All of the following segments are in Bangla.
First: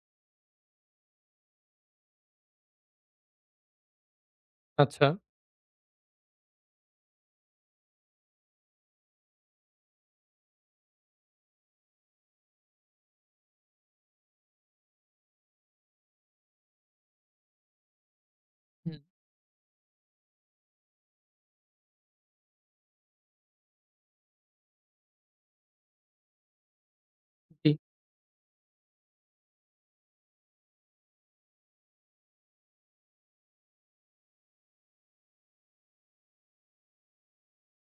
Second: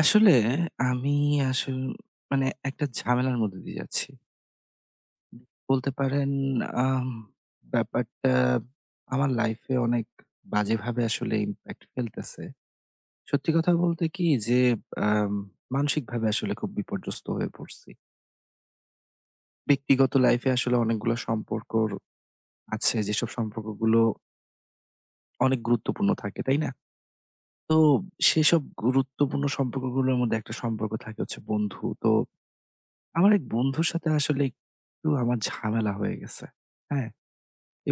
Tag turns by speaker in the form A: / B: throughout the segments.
A: আসলে আমি আসল মানে একটা ঝামেলার মধ্যে দিয়ে যাচ্ছি।
B: আচ্ছা।
A: বলতে পারেন, আম ব্যাপারটা আমার লাইফে অনেক বাজেভাবে আসলে ইমপ্যাক্ট ফেলতেছে। সত্যি কথা বলতে কি যে আম মানসিকভাবে আসলে খুব বিপর্যস্ত হয়ে পড়ছি।
B: হুম,
A: ব্যক্তিগত লাইফে আসলে অনেকগুলো সম্পর্কর আছে, যেসব সম্পর্কগুলো অনেক গুরুত্বপূর্ণ থাকে, তাই না?
B: জি।
A: তো সেসব গুরুত্বপূর্ণ সম্পর্কগুলোর মধ্যে একটা সম্পর্ক থাকে হচ্ছে বন্ধু। তো আমার এক বন্ধুর সাথে আসলে একটু আমার ঝামেলা হয়ে গেছে। হ্যাঁ?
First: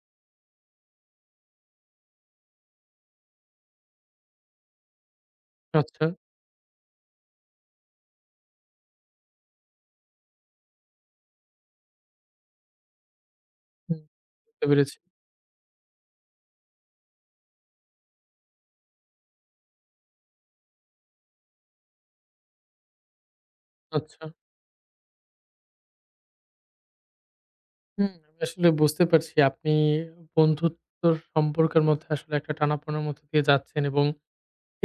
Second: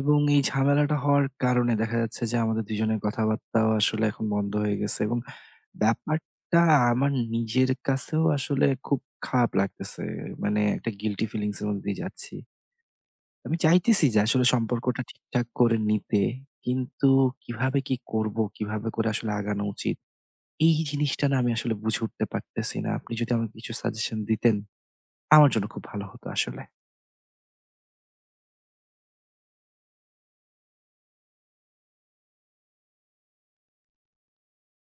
A: এবং এই ঝামেলাটা হওয়ার কারণে দেখা যাচ্ছে যে আমাদের দুজনের কথাবার্তাও আসলে এখন বন্ধ হয়ে গেছে, এবং
B: আচ্ছা।
A: ব্যাপারটা আমার নিজের কাছেও আসলে খুব খারাপ লাগতেছে। মানে একটা গিল্টি ফিলিংস এর মধ্যে দিয়ে যাচ্ছি। আমি
B: হুম।
A: চাইতেছি যে আসলে
B: বুঝতে পেরেছি।
A: সম্পর্কটা ঠিকঠাক করে নিতে। কিন্তু কিভাবে কি করব? কিভাবে করে আসলে আগানো উচিত? এই জিনিসটা না আমি আসলে বুঝে উঠতে পারতেছি না। আপনি যদি আমাকে কিছু সাজেশন
B: আচ্ছা।
A: দিতেন, আমার জন্য খুব ভালো হতো আসলে।
B: হুম। আমি আসলে বুঝতে পারছি আপনি বন্ধুত্বর সম্পর্কের মধ্যে আসলে একটা টানাপোনার মধ্য দিয়ে যাচ্ছেন এবং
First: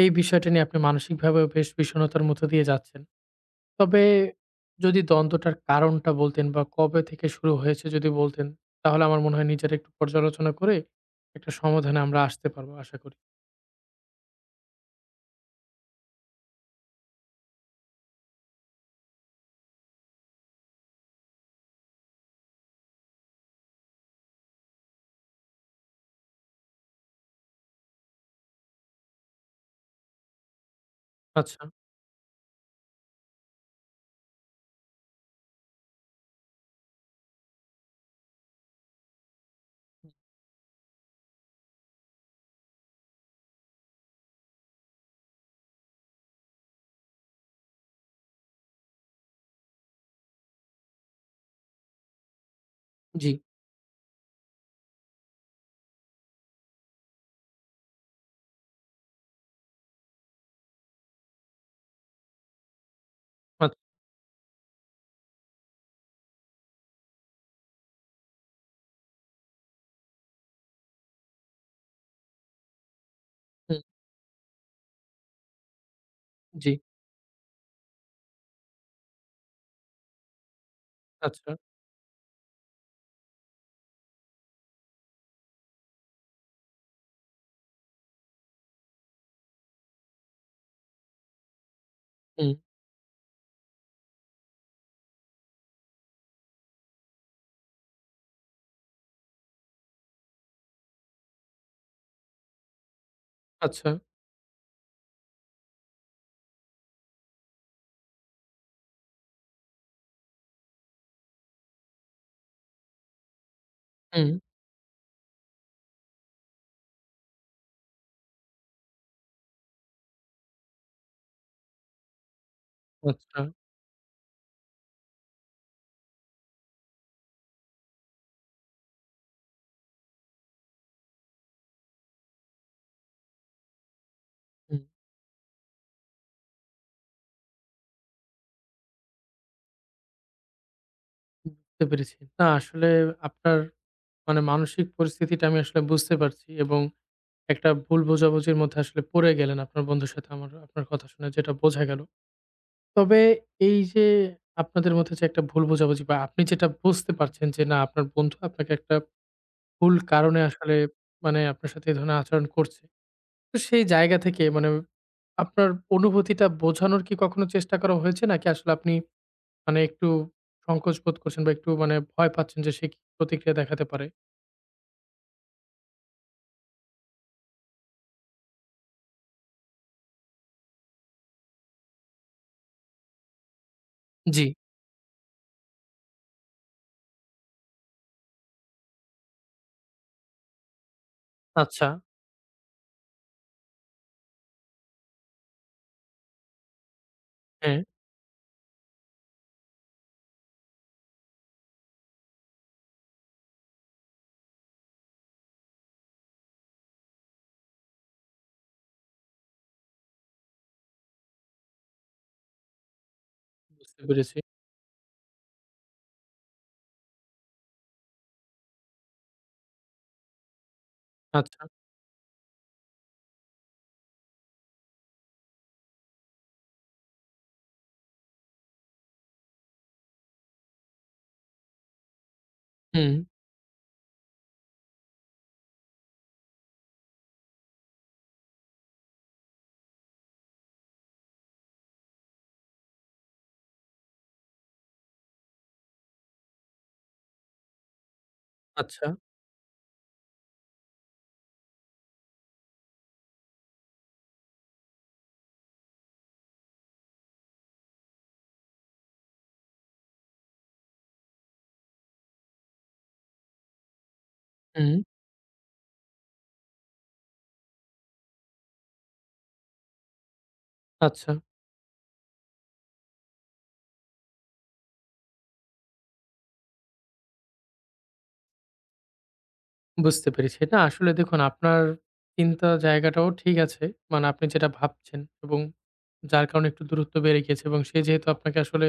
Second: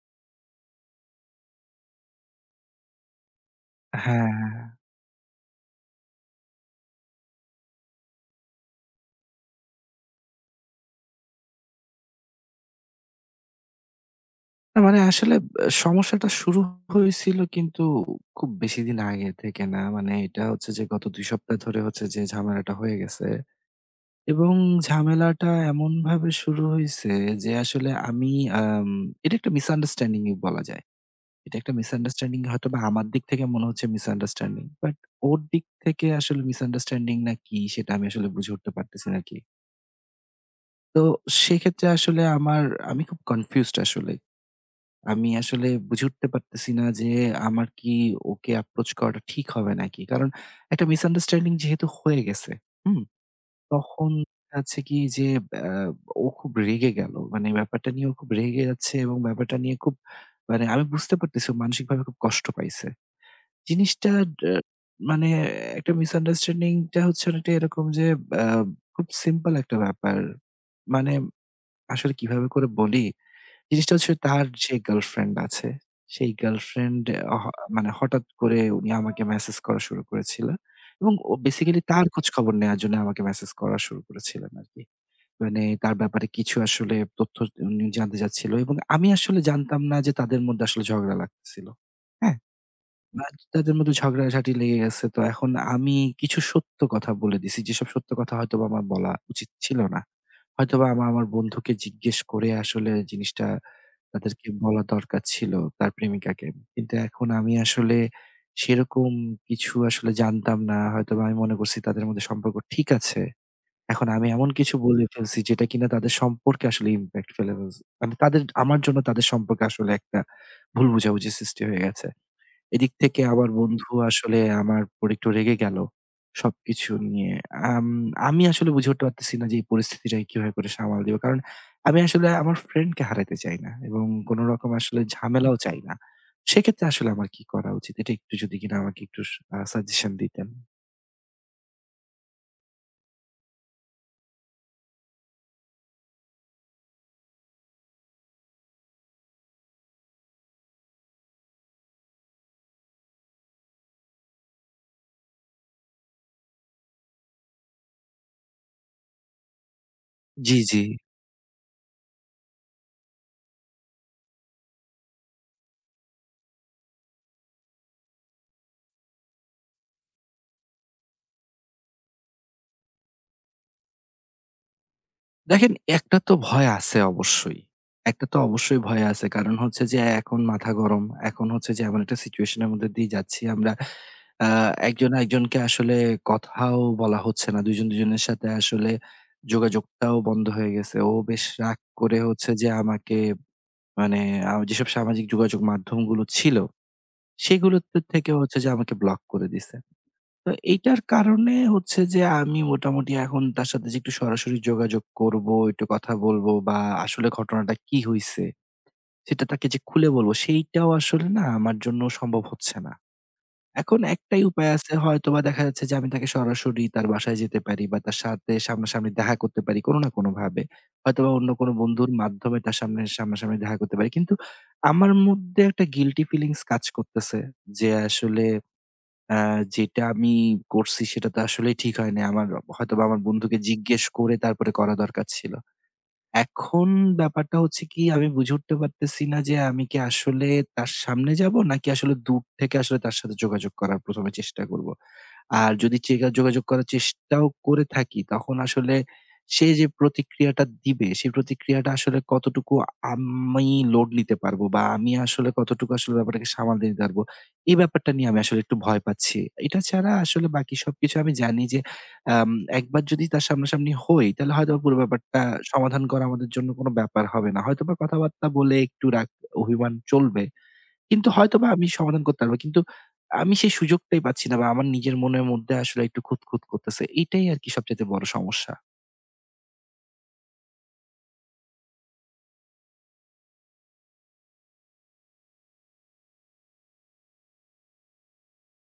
B: এই বিষয়টা নিয়ে আপনি মানসিকভাবেও বেশ বিষণ্ণতার মধ্য দিয়ে যাচ্ছেন। তবে
A: হ্যাঁ,
B: যদি দ্বন্দ্বটার কারণটা বলতেন বা কবে থেকে শুরু হয়েছে যদি বলতেন, তাহলে আমার মনে হয় নিজেরা একটু পর্যালোচনা করে একটা সমাধানে আমরা আসতে পারবো আশা করি।
A: না মানে আসলে সমস্যাটা শুরু হয়েছিল, কিন্তু খুব বেশিদিন আগে থেকে না। মানে এটা হচ্ছে যে গত ২ সপ্তাহ ধরে হচ্ছে যে ঝামেলাটা হয়ে গেছে। এবং ঝামেলাটা এমনভাবে শুরু হইছে যে আসলে আমি আম এটা একটা মিসআন্ডারস্ট্যান্ডিং ই বলা যায়। এটা
B: আচ্ছা।
A: একটা মিসআন্ডারস্ট্যান্ডিং, হয়তোবা আমার দিক থেকে মনে হচ্ছে মিসআন্ডারস্ট্যান্ডিং। বাট ওর দিক থেকে আসলে মিসআন্ডারস্ট্যান্ডিং না কি, সেটা আমি আসলে বুঝে উঠতে পারতেছি না আরকি। তো সেক্ষেত্রে আসলে আমি খুব কনফিউজড আসলে। আমি আসলে বুঝে উঠতে পারতেছি না যে আমার কি ওকে অ্যাপ্রোচ করাটা ঠিক হবে নাকি? কারণ একটা মিসআন্ডারস্ট্যান্ডিং যেহেতু হয়ে গেছে, হুম?
B: জি।
A: তখন হচ্ছে কি যে আ ও খুব রেগে গেল। মানে ব্যাপারটা নিয়ে ও খুব রেগে যাচ্ছে এবং ব্যাপারটা নিয়ে খুব মানে আমি বুঝতে পারতেছি ও মানসিকভাবে খুব কষ্ট পাইছে।
B: আচ্ছা।
A: জিনিসটা ডা মানে একটা মিসআন্ডারস্ট্যান্ডিং টা হচ্ছে অনেকটা এরকম যে আ খুব সিম্পল একটা ব্যাপার। মানে আসলে কিভাবে করে বলি?
B: হুম।
A: জিনিসটা হচ্ছে তার যে গার্লফ্রেন্ড আছে, সেই
B: জি।
A: গার্লফ্রেন্ড অহ মানে হঠাৎ করে উনি আমাকে মেসেজ করা শুরু করেছিল। এবং ও
B: আচ্ছা।
A: বেসিক্যালি তার খোঁজখবর নেয়ার জন্য আমাকে মেসেজ করা শুরু করেছিলেন আরকি। মানে তার ব্যাপারে কিছু আসলে তথ্য উনি জানতে চাচ্ছিল, এবং আমি আসলে জানতাম না যে তাদের মধ্যে আসলে ঝগড়া লাগতেছিল। হ্যাঁ?
B: হুম।
A: বাট তাদের মধ্যে ঝগড়াঝাটি লেগে গেছে। তো এখন আমি কিছু সত্য কথা বলে দিছি। যেসব সত্য কথা হয়তোবা আমার বলা উচিত ছিল না। হয়তোবা আমার বন্ধুকে জিজ্ঞেস করে আসলে জিনিসটা
B: আচ্ছা।
A: তাদেরকে বলা দরকার ছিল, তার প্রেমিকাকে। কিন্তু এখন আমি আসলে সেরকম কিছু আসলে জানতাম না। হয়তোবা আমি মনে করছি তাদের মধ্যে সম্পর্ক ঠিক আছে। এখন আমি
B: হুম।
A: এমন কিছু বলে ফেলছি যেটা কিনা তাদের সম্পর্কে আসলে ইমপ্যাক্ট ফেলে ফেলছে। মানে তাদের, আমার জন্য তাদের সম্পর্কে আসলে একটা ভুল বোঝাবুঝি সৃষ্টি হয়ে গেছে। এদিক থেকে
B: আচ্ছা।
A: আমার বন্ধু আসলে আমার উপর একটু রেগে গেল সবকিছু নিয়ে। আম আমি আসলে বুঝে উঠতে পারতেছি না যে এই পরিস্থিতিটাকে কিভাবে করে সামাল দিব। কারণ আমি আসলে আমার ফ্রেন্ডকে হারাতে চাই না, এবং কোন রকম
B: হুম।
A: আসলে ঝামেলাও চাই না। সেক্ষেত্রে আসলে আমার কি করা উচিত? এটা একটু যদি কিনা আমাকে একটু স আ সাজেশন দিতেন।
B: বুঝতে পেরেছি। না আসলে আপনার মানে মানসিক পরিস্থিতিটা আমি আসলে বুঝতে পারছি এবং একটা ভুল বোঝাবুঝির মধ্যে আসলে পড়ে গেলেন আপনার বন্ধুর সাথে আমার আপনার কথা শুনে যেটা বোঝা গেল। তবে এই যে আপনাদের মধ্যে যে একটা ভুল বোঝাবুঝি বা আপনি যেটা বুঝতে পারছেন যে না আপনার বন্ধু আপনাকে একটা ভুল কারণে
A: জি,
B: আসলে
A: জি।
B: মানে আপনার সাথে এ ধরনের আচরণ করছে। তো সেই জায়গা থেকে মানে আপনার অনুভূতিটা বোঝানোর কি কখনো চেষ্টা করা হয়েছে নাকি আসলে আপনি মানে একটু সংকোচ বোধ করছেন বা একটু মানে ভয় পাচ্ছেন যে সে কি প্রতিক্রিয়া দেখাতে পারে।
A: দেখেন, একটা তো ভয় আছে অবশ্যই। একটা তো অবশ্যই ভয় আছে। কারণ হচ্ছে যে এখন মাথা গরম। এখন হচ্ছে যে এমন একটা সিচুয়েশন এর মধ্যে দিয়ে যাচ্ছি আমরা।
B: জি,
A: আ একজন আরেকজনকে আসলে কথাও বলা হচ্ছে না। দুজন দুজনের সাথে আসলে যোগাযোগটাও বন্ধ হয়ে গেছে। ও বেশ রাগ
B: আচ্ছা।
A: করে হচ্ছে যে আমাকে মানে যেসব সামাজিক যোগাযোগ মাধ্যমগুলো ছিল,
B: হ্যাঁ,
A: সেগুলোতে থেকে হচ্ছে যে আমাকে ব্লক করে দিছে। তো এইটার কারণে হচ্ছে যে আমি মোটামুটি এখন তার সাথে যে একটু সরাসরি যোগাযোগ করব, একটু কথা বলবো, বা আসলে ঘটনাটা কি হইছে সেটা তাকে যে খুলে বলবো, সেইটাও আসলে না আমার জন্য সম্ভব হচ্ছে না। এখন
B: বুঝতে পেরেছি।
A: একটাই উপায় আছে, হয়তোবা দেখা যাচ্ছে যে আমি তাকে সরাসরি তার বাসায় যেতে পারি বা তার সাথে সামনাসামনি দেখা করতে পারি কোনো না কোনোভাবে। হয়তোবা অন্য
B: আচ্ছা।
A: কোনো বন্ধুর মাধ্যমে তার সামনে সামনাসামনি দেখা করতে পারি। কিন্তু আমার মধ্যে একটা গিল্টি ফিলিংস কাজ করতেছে যে আসলে আ যেটা আমি করছি সেটা তো আসলেই ঠিক হয় নাই। আমার, হয়তোবা
B: হুম,
A: আমার বন্ধুকে জিজ্ঞেস করে তারপরে করা দরকার ছিল। এখন ব্যাপারটা হচ্ছে কি, আমি বুঝে উঠতে পারতেছি না যে আমি কি আসলে তার সামনে যাবো নাকি আসলে দূর থেকে আসলে তার সাথে যোগাযোগ করার ১ম এ চেষ্টা করব। আর যদি যোগাযোগ করার চেষ্টাও করে থাকি, তখন আসলে
B: আচ্ছা।
A: সে যে প্রতিক্রিয়াটা দিবে, সেই প্রতিক্রিয়াটা আসলে কতটুকু আমি লোড নিতে পারবো বা আমি আসলে কতটুকু আসলে ব্যাপারটাকে সামাল দিতে পারবো, এই ব্যাপারটা নিয়ে আমি আসলে একটু ভয় পাচ্ছি। এটা ছাড়া আসলে বাকি সবকিছু আমি জানি যে আম একবার যদি তার সামনাসামনি হই, তাহলে হয়তোবা পুরো
B: হুম,
A: ব্যাপারটা সমাধান করা আমাদের জন্য কোনো ব্যাপার হবে না। হয়তোবা কথাবার্তা বলে একটু রাগ অভিমান চলবে। কিন্তু
B: আচ্ছা।
A: হয়তোবা আমি সমাধান করতে পারবো। কিন্তু আমি সেই সুযোগটাই পাচ্ছি না, বা আমার নিজের মনের মধ্যে আসলে একটু খুঁতখুঁত করতেছে। এটাই আরকি সবচাইতে বড় সমস্যা।
B: বুঝতে পেরেছি। না আসলে দেখুন আপনার চিন্তা জায়গাটাও ঠিক আছে। মানে আপনি যেটা ভাবছেন এবং যার কারণে একটু দূরত্ব বেড়ে গিয়েছে এবং সে যেহেতু আপনাকে আসলে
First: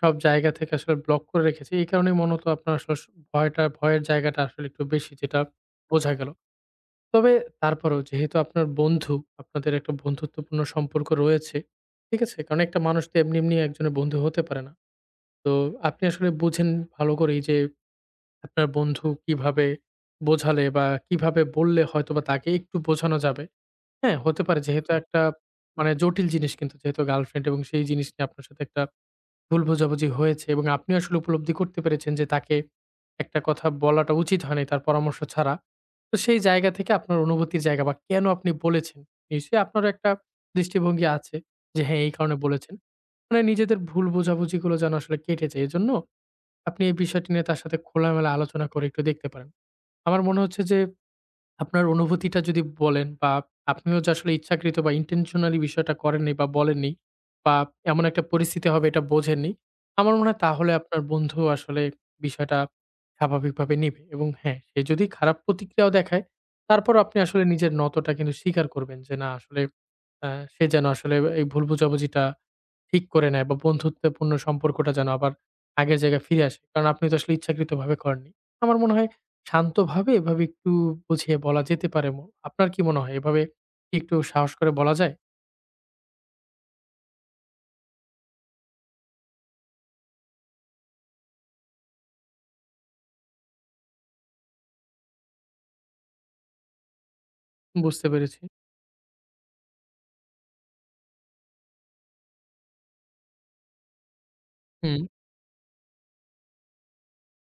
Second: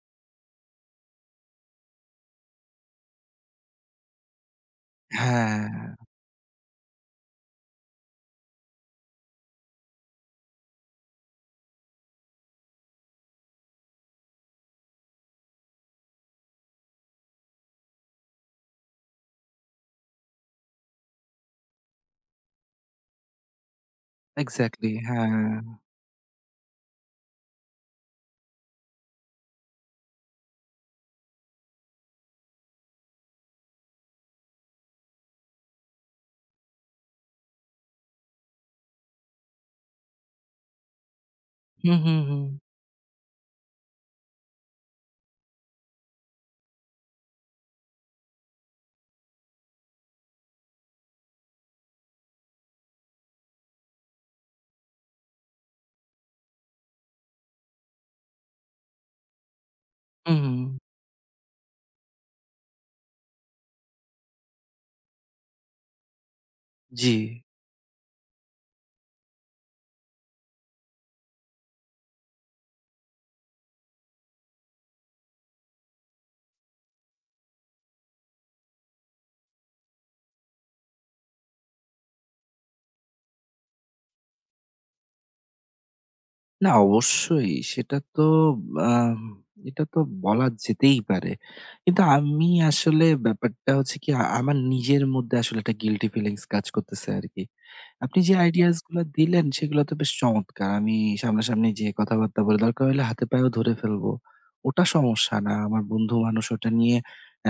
B: সব জায়গা থেকে আসলে ব্লক করে রেখেছে এই কারণেই মূলত আপনার আসলে ভয়টা ভয়ের জায়গাটা আসলে একটু বেশি যেটা
A: হ্যাঁ,
B: বোঝা গেল। তবে তারপরেও যেহেতু আপনার বন্ধু, আপনাদের একটা বন্ধুত্বপূর্ণ সম্পর্ক রয়েছে। ঠিক আছে? কারণ একটা মানুষ তো এমনি, এমনি একজনের বন্ধু হতে পারে না। তো আপনি আসলে বুঝেন ভালো করেই যে আপনার বন্ধু কিভাবে বোঝালে বা কিভাবে বললে হয়তোবা তাকে একটু বোঝানো যাবে। হ্যাঁ, হতে পারে
A: এক্সাক্টলি
B: যেহেতু জি। একটা
A: হ্যাঁ।
B: মানে জটিল জিনিস কিন্তু যেহেতু গার্লফ্রেন্ড এবং সেই জিনিস নিয়ে আপনার সাথে একটা ভুল বোঝাবুঝি হয়েছে এবং আপনি আসলে উপলব্ধি করতে পেরেছেন যে তাকে একটা কথা বলাটা উচিত হয়নি তার পরামর্শ ছাড়া। তো সেই জায়গা থেকে আপনার অনুভূতির জায়গা বা কেন আপনি বলেছেন, নিশ্চয়ই আপনারও একটা দৃষ্টিভঙ্গি আছে যে
A: হুম,
B: হ্যাঁ, এই
A: হুম,
B: কারণে
A: হুম।
B: বলেছেন। মানে নিজেদের ভুল বোঝাবুঝিগুলো যেন আসলে কেটে যায়। এজন্য আপনি এই বিষয়টি নিয়ে তার সাথে খোলামেলা আলোচনা করে একটু দেখতে পারেন। আমার মনে হচ্ছে যে আপনার অনুভূতিটা যদি বলেন বা আপনিও যে আসলে ইচ্ছাকৃত বা intentionally বিষয়টা করেননি বা বলেননি বা এমন একটা পরিস্থিতি হবে এটা বোঝেননি। আমার মনে
A: হুম,
B: হয়
A: হুম।
B: তাহলে আপনার বন্ধু আসলে বিষয়টা স্বাভাবিকভাবে নিবে এবং হ্যাঁ, সে যদি খারাপ প্রতিক্রিয়াও দেখায়, তারপরও
A: জি।
B: আপনি আসলে নিজের নত টা কিন্তু স্বীকার করবেন যে না আসলে আ সে যেন আসলে এই ভুল বোঝাবুঝিটা ঠিক করে নেয় বা বন্ধুত্বপূর্ণ সম্পর্কটা যেন আবার আগের জায়গায় ফিরে আসে। কারণ আপনি তো আসলে ইচ্ছাকৃতভাবে করেননি। আমার মনে হয় শান্তভাবে এভাবে একটু বুঝিয়ে বলা যেতে পারে। আপনার কি মনে হয় এভাবে কি একটু সাহস করে বলা যায়?
A: না, অবশ্যই সেটা তো আম এটা তো বলা যেতেই পারে। কিন্তু আমি আসলে, ব্যাপারটা হচ্ছে কি, আমার নিজের মধ্যে আসলে একটা গিল্টি ফিলিংস কাজ করতেছে আরকি।
B: বুঝতে
A: আপনি যে
B: পেরেছি।
A: আইডিয়াস গুলা দিলেন সেগুলো তো বেশ চমৎকার। আমি সামনাসামনি যেয়ে কথাবার্তা বলে, দরকার হলে হাতে পায়েও ধরে ফেলবো। ওটা
B: হুম,
A: সমস্যা না। আমার বন্ধু মানুষ, ওটা নিয়ে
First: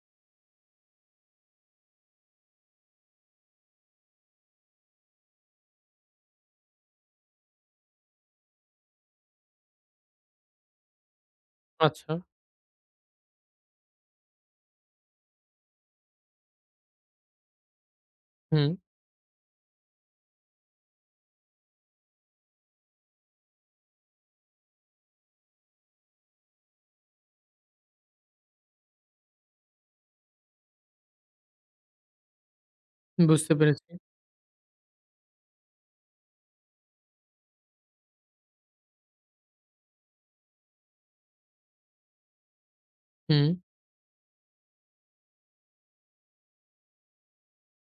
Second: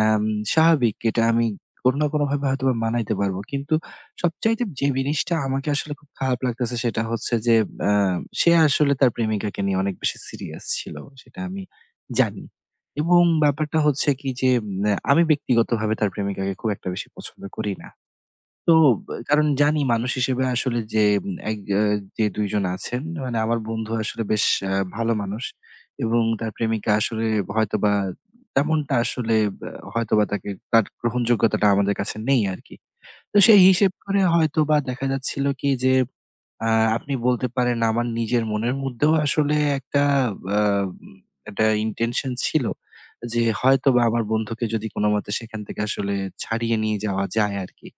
A: আম স্বাভাবিক। এটা আমি কোনো না কোনোভাবে হয়তোবা মানাইতে পারবো। কিন্তু সবচাইতে যে জিনিসটা আমাকে আসলে খুব খারাপ লাগতেছে সেটা হচ্ছে যে, আ সে আসলে তার প্রেমিকাকে নিয়ে অনেক বেশি সিরিয়াস ছিল। সেটা আমি
B: আচ্ছা।
A: জানি। এবং ব্যাপারটা হচ্ছে কি যে, আমি ব্যক্তিগতভাবে তার প্রেমিকাকে খুব একটা বেশি পছন্দ করি না।
B: হুম,
A: তো, বা কারণ জানি মানুষ হিসেবে আসলে যে এক আ যে ২ জন আছেন, মানে আমার বন্ধু আসলে বেশ ভালো মানুষ, এবং তার প্রেমিকা আসলে হয়তোবা তেমনটা আসলে, বা হয়তোবা তাকে, তার গ্রহণযোগ্যতাটা আমাদের কাছে নেই আরকি। তো
B: বুঝতে
A: সেই
B: পেরেছি।
A: হিসেব করে হয়তোবা দেখা যাচ্ছিল কি যে, আ আপনি বলতে পারেন আমার নিজের মনের মধ্যেও আসলে একটা, আ একটা ইনটেনশন ছিল, যে
B: হুম,
A: হয়তোবা আমার বন্ধুকে যদি কোনমতে সেখান থেকে আসলে ছাড়িয়ে নিয়ে যাওয়া যায় আরকি,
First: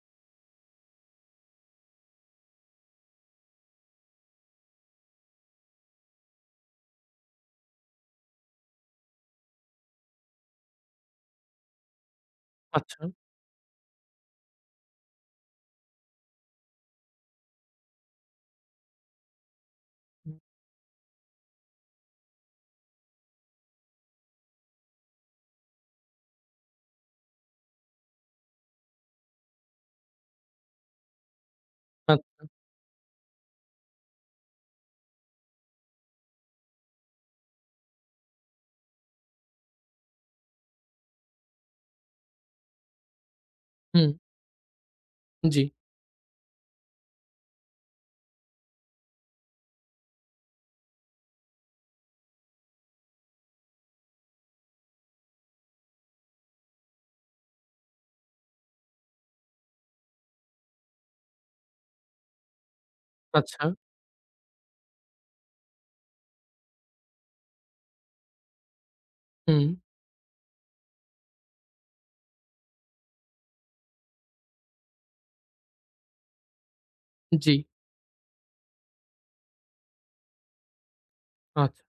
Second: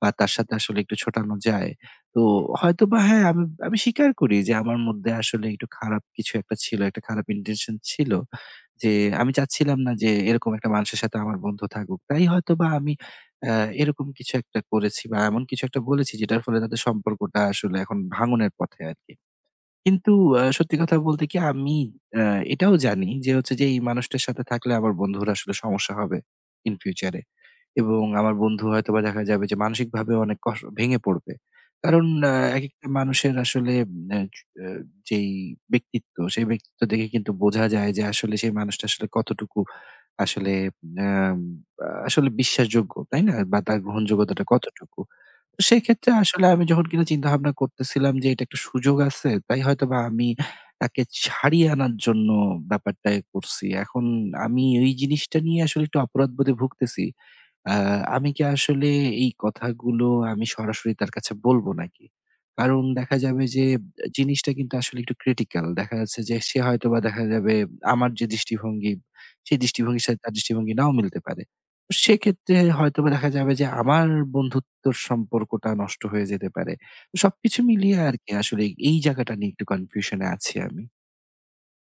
A: বা তার সাথে আসলে একটু ছোটানো যায়। তো হয়তোবা হ্যাঁ, আমি আমি স্বীকার করি যে আমার মধ্যে আসলে একটু খারাপ কিছু একটা ছিল, একটা খারাপ ইনটেনশন ছিল। যে আমি চাচ্ছিলাম না যে এরকম একটা মানুষের সাথে আমার বন্ধু থাকুক। তাই হয়তোবা আমি
B: আচ্ছা।
A: অ্যা এরকম কিছু একটা করেছি বা এমন কিছু একটা বলেছি যেটার ফলে তাদের সম্পর্কটা আসলে এখন ভাঙনের পথে আরকি। কিন্তু
B: হুম,
A: সত্যি কথা বলতে কি, আমি অ্যা এটাও জানি যে হচ্ছে যে এই মানুষটার সাথে থাকলে আমার বন্ধুর আসলে সমস্যা হবে ইন ফিউচার এ। এবং আমার বন্ধু হয়তোবা দেখা যাবে যে মানসিকভাবে অনেক ভেঙে পড়বে। কারণ
B: আ
A: একেকটা মানুষের আসলে অ্যা আ যেই ব্যক্তিত্ব, সেই ব্যক্তিত্ব দেখে কিন্তু বোঝা যায় যে আসলে সেই মানুষটা আসলে কতটুকু আসলে আসলে বিশ্বাসযোগ্য, তাই না? বা তার
B: হুম,
A: গ্রহণযোগ্যতাটা কতটুকু। তো
B: জি,
A: সেক্ষেত্রে আসলে আমি যখন কিনা চিন্তাভাবনা করতেছিলাম যে এটা একটা সুযোগ আছে, তাই হয়তোবা আমি তাকে ছাড়িয়ে আনার জন্য ব্যাপারটা করছি। এখন আমি ওই জিনিসটা নিয়ে আসলে একটু অপরাধবোধে ভুগতেছি। আ আমি কি আসলে এই কথাগুলো আমি সরাসরি তার কাছে বলব নাকি? কারণ দেখা যাবে যে
B: আচ্ছা।
A: জিনিসটা কিন্তু আসলে একটু ক্রিটিক্যাল। দেখা যাচ্ছে যে সে হয়তোবা দেখা যাবে আমার যে দৃষ্টিভঙ্গি, সেই
B: হুম,
A: দৃষ্টিভঙ্গির সাথে তার দৃষ্টিভঙ্গি নাও মিলতে পারে। তো সেক্ষেত্রে হয়তোবা দেখা যাবে যে আমার বন্ধুত্বর সম্পর্কটা নষ্ট হয়ে যেতে পারে। তো
B: জি,
A: সবকিছু মিলিয়ে আরকি আসলে এই জায়গাটা নিয়ে একটু কনফিউশন এ আছি আমি।
B: আচ্ছা।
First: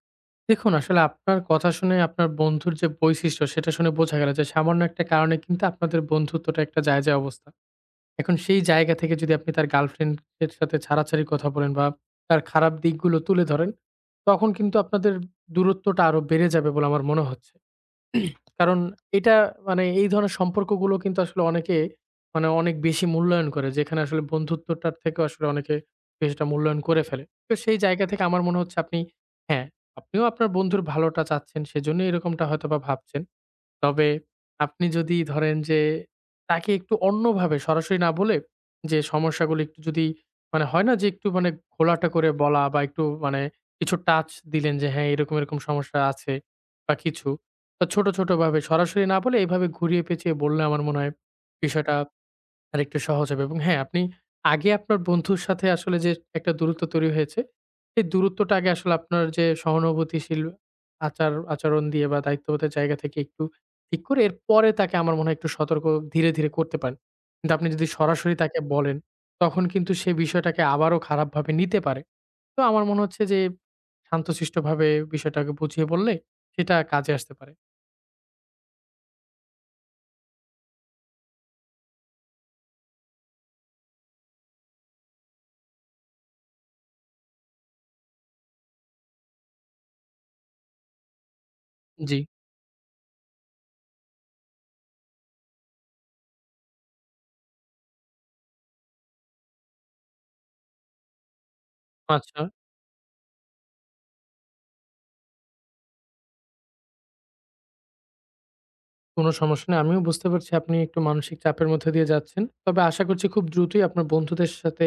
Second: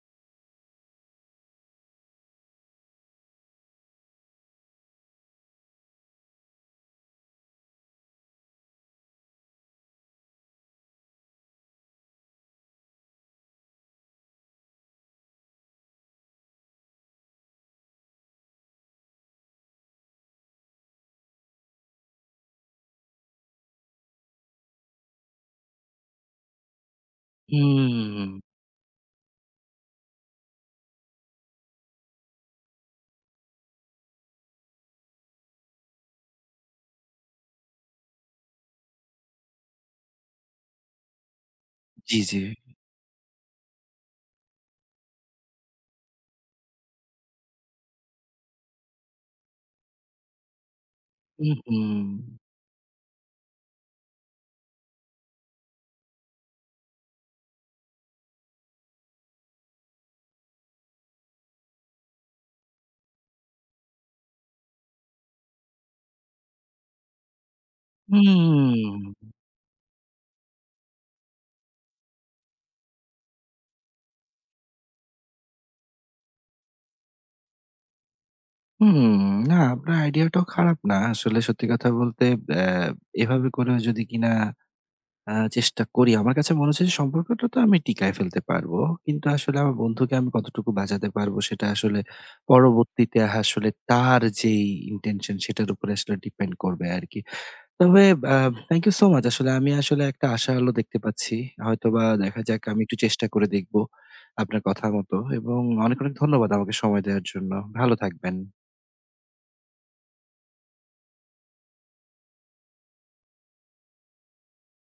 B: দেখুন আসলে আপনার কথা শুনে আপনার বন্ধুর যে বৈশিষ্ট্য সেটা শুনে বোঝা গেল যে সামান্য একটা কারণে কিন্তু আপনাদের বন্ধুত্বটা একটা যায়, যায় অবস্থা। এখন সেই জায়গা থেকে যদি আপনি তার গার্লফ্রেন্ড এর সাথে ছাড়াছাড়ির কথা বলেন বা তার খারাপ দিকগুলো তুলে ধরেন, তখন কিন্তু আপনাদের দূরত্বটা আরো বেড়ে যাবে বলে আমার মনে হচ্ছে। কারণ এটা মানে এই ধরনের সম্পর্কগুলো কিন্তু আসলে অনেকে মানে অনেক বেশি মূল্যায়ন করে। যেখানে আসলে বন্ধুত্বটার থেকেও আসলে অনেকে কিছুটা মূল্যায়ন করে ফেলে। তো সেই জায়গা থেকে
A: হুম,
B: আমার মনে হচ্ছে আপনি হ্যাঁ, আপনিও আপনার বন্ধুর ভালোটা চাচ্ছেন, সেজন্যই এরকমটা হয়তোবা ভাবছেন। তবে আপনি যদি ধরেন যে তাকে একটু অন্যভাবে সরাসরি না বলে যে সমস্যাগুলো একটু যদি মানে হয় না যে একটু মানে ঘোলাটে
A: জি,
B: করে
A: জি।
B: বলা বা একটু মানে কিছু টাচ দিলেন যে হ্যাঁ এরকম এরকম সমস্যা আছে বা কিছু তো ছোট ছোট ভাবে সরাসরি না বলে এইভাবে ঘুরিয়ে পেঁচিয়ে বললে আমার মনে হয়
A: হুম, হুম।
B: বিষয়টা আরেকটু সহজ হবে এবং হ্যাঁ, আপনি আগে আপনার বন্ধুর সাথে আসলে যে একটা দূরত্ব তৈরি হয়েছে, সেই দূরত্বটা আগে আসলে আপনার যে সহানুভূতিশীল আচার আচরণ দিয়ে বা দায়িত্ববোধের জায়গা থেকে একটু ঠিক করে এরপরে তাকে আমার মনে হয় একটু সতর্ক ধীরে, ধীরে করতে পারেন। কিন্তু আপনি যদি সরাসরি তাকে বলেন,
A: হুম।
B: তখন কিন্তু সে বিষয়টাকে আবারও খারাপভাবে নিতে পারে। তো আমার মনে হচ্ছে যে শান্তশিষ্টভাবে বিষয়টাকে বুঝিয়ে বললে সেটা কাজে আসতে পারে।
A: হুম, না, আপনার আইডিয়াটাও খারাপ না। আসলে সত্যি কথা বলতে, অ্যা এভাবে করেও যদি কিনা চেষ্টা করি, আমার কাছে মনে হচ্ছে যে সম্পর্কটা তো আমি টিকায় ফেলতে পারবো। কিন্তু আসলে আমার বন্ধুকে আমি কতটুকু বাঁচাতে পারবো সেটা আসলে
B: জি,
A: পরবর্তীতে আসলে তার যেই ইনটেনশন সেটার উপরে আসলে ডিপেন্ড করবে আরকি। তবে আ থ্যাংক ইউ সো মাচ। আসলে আমি আসলে একটা আশার আলো দেখতে পাচ্ছি। হয়তোবা দেখা
B: আচ্ছা।
A: যাক, আমি একটু চেষ্টা করে দেখবো আপনার কথা মতো, এবং অনেক, অনেক ধন্যবাদ আমাকে সময় দেওয়ার জন্য। ভালো থাকবেন।
B: কোনো সমস্যা নেই। আমিও বুঝতে পারছি আপনি একটু মানসিক চাপের মধ্যে দিয়ে যাচ্ছেন। তবে আশা করছি খুব দ্রুতই আপনার বন্ধুদের সাথে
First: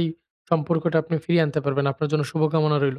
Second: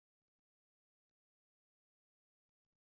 B: এই সম্পর্কটা আপনি ফিরিয়ে আনতে পারবেন। আপনার জন্য শুভকামনা রইল।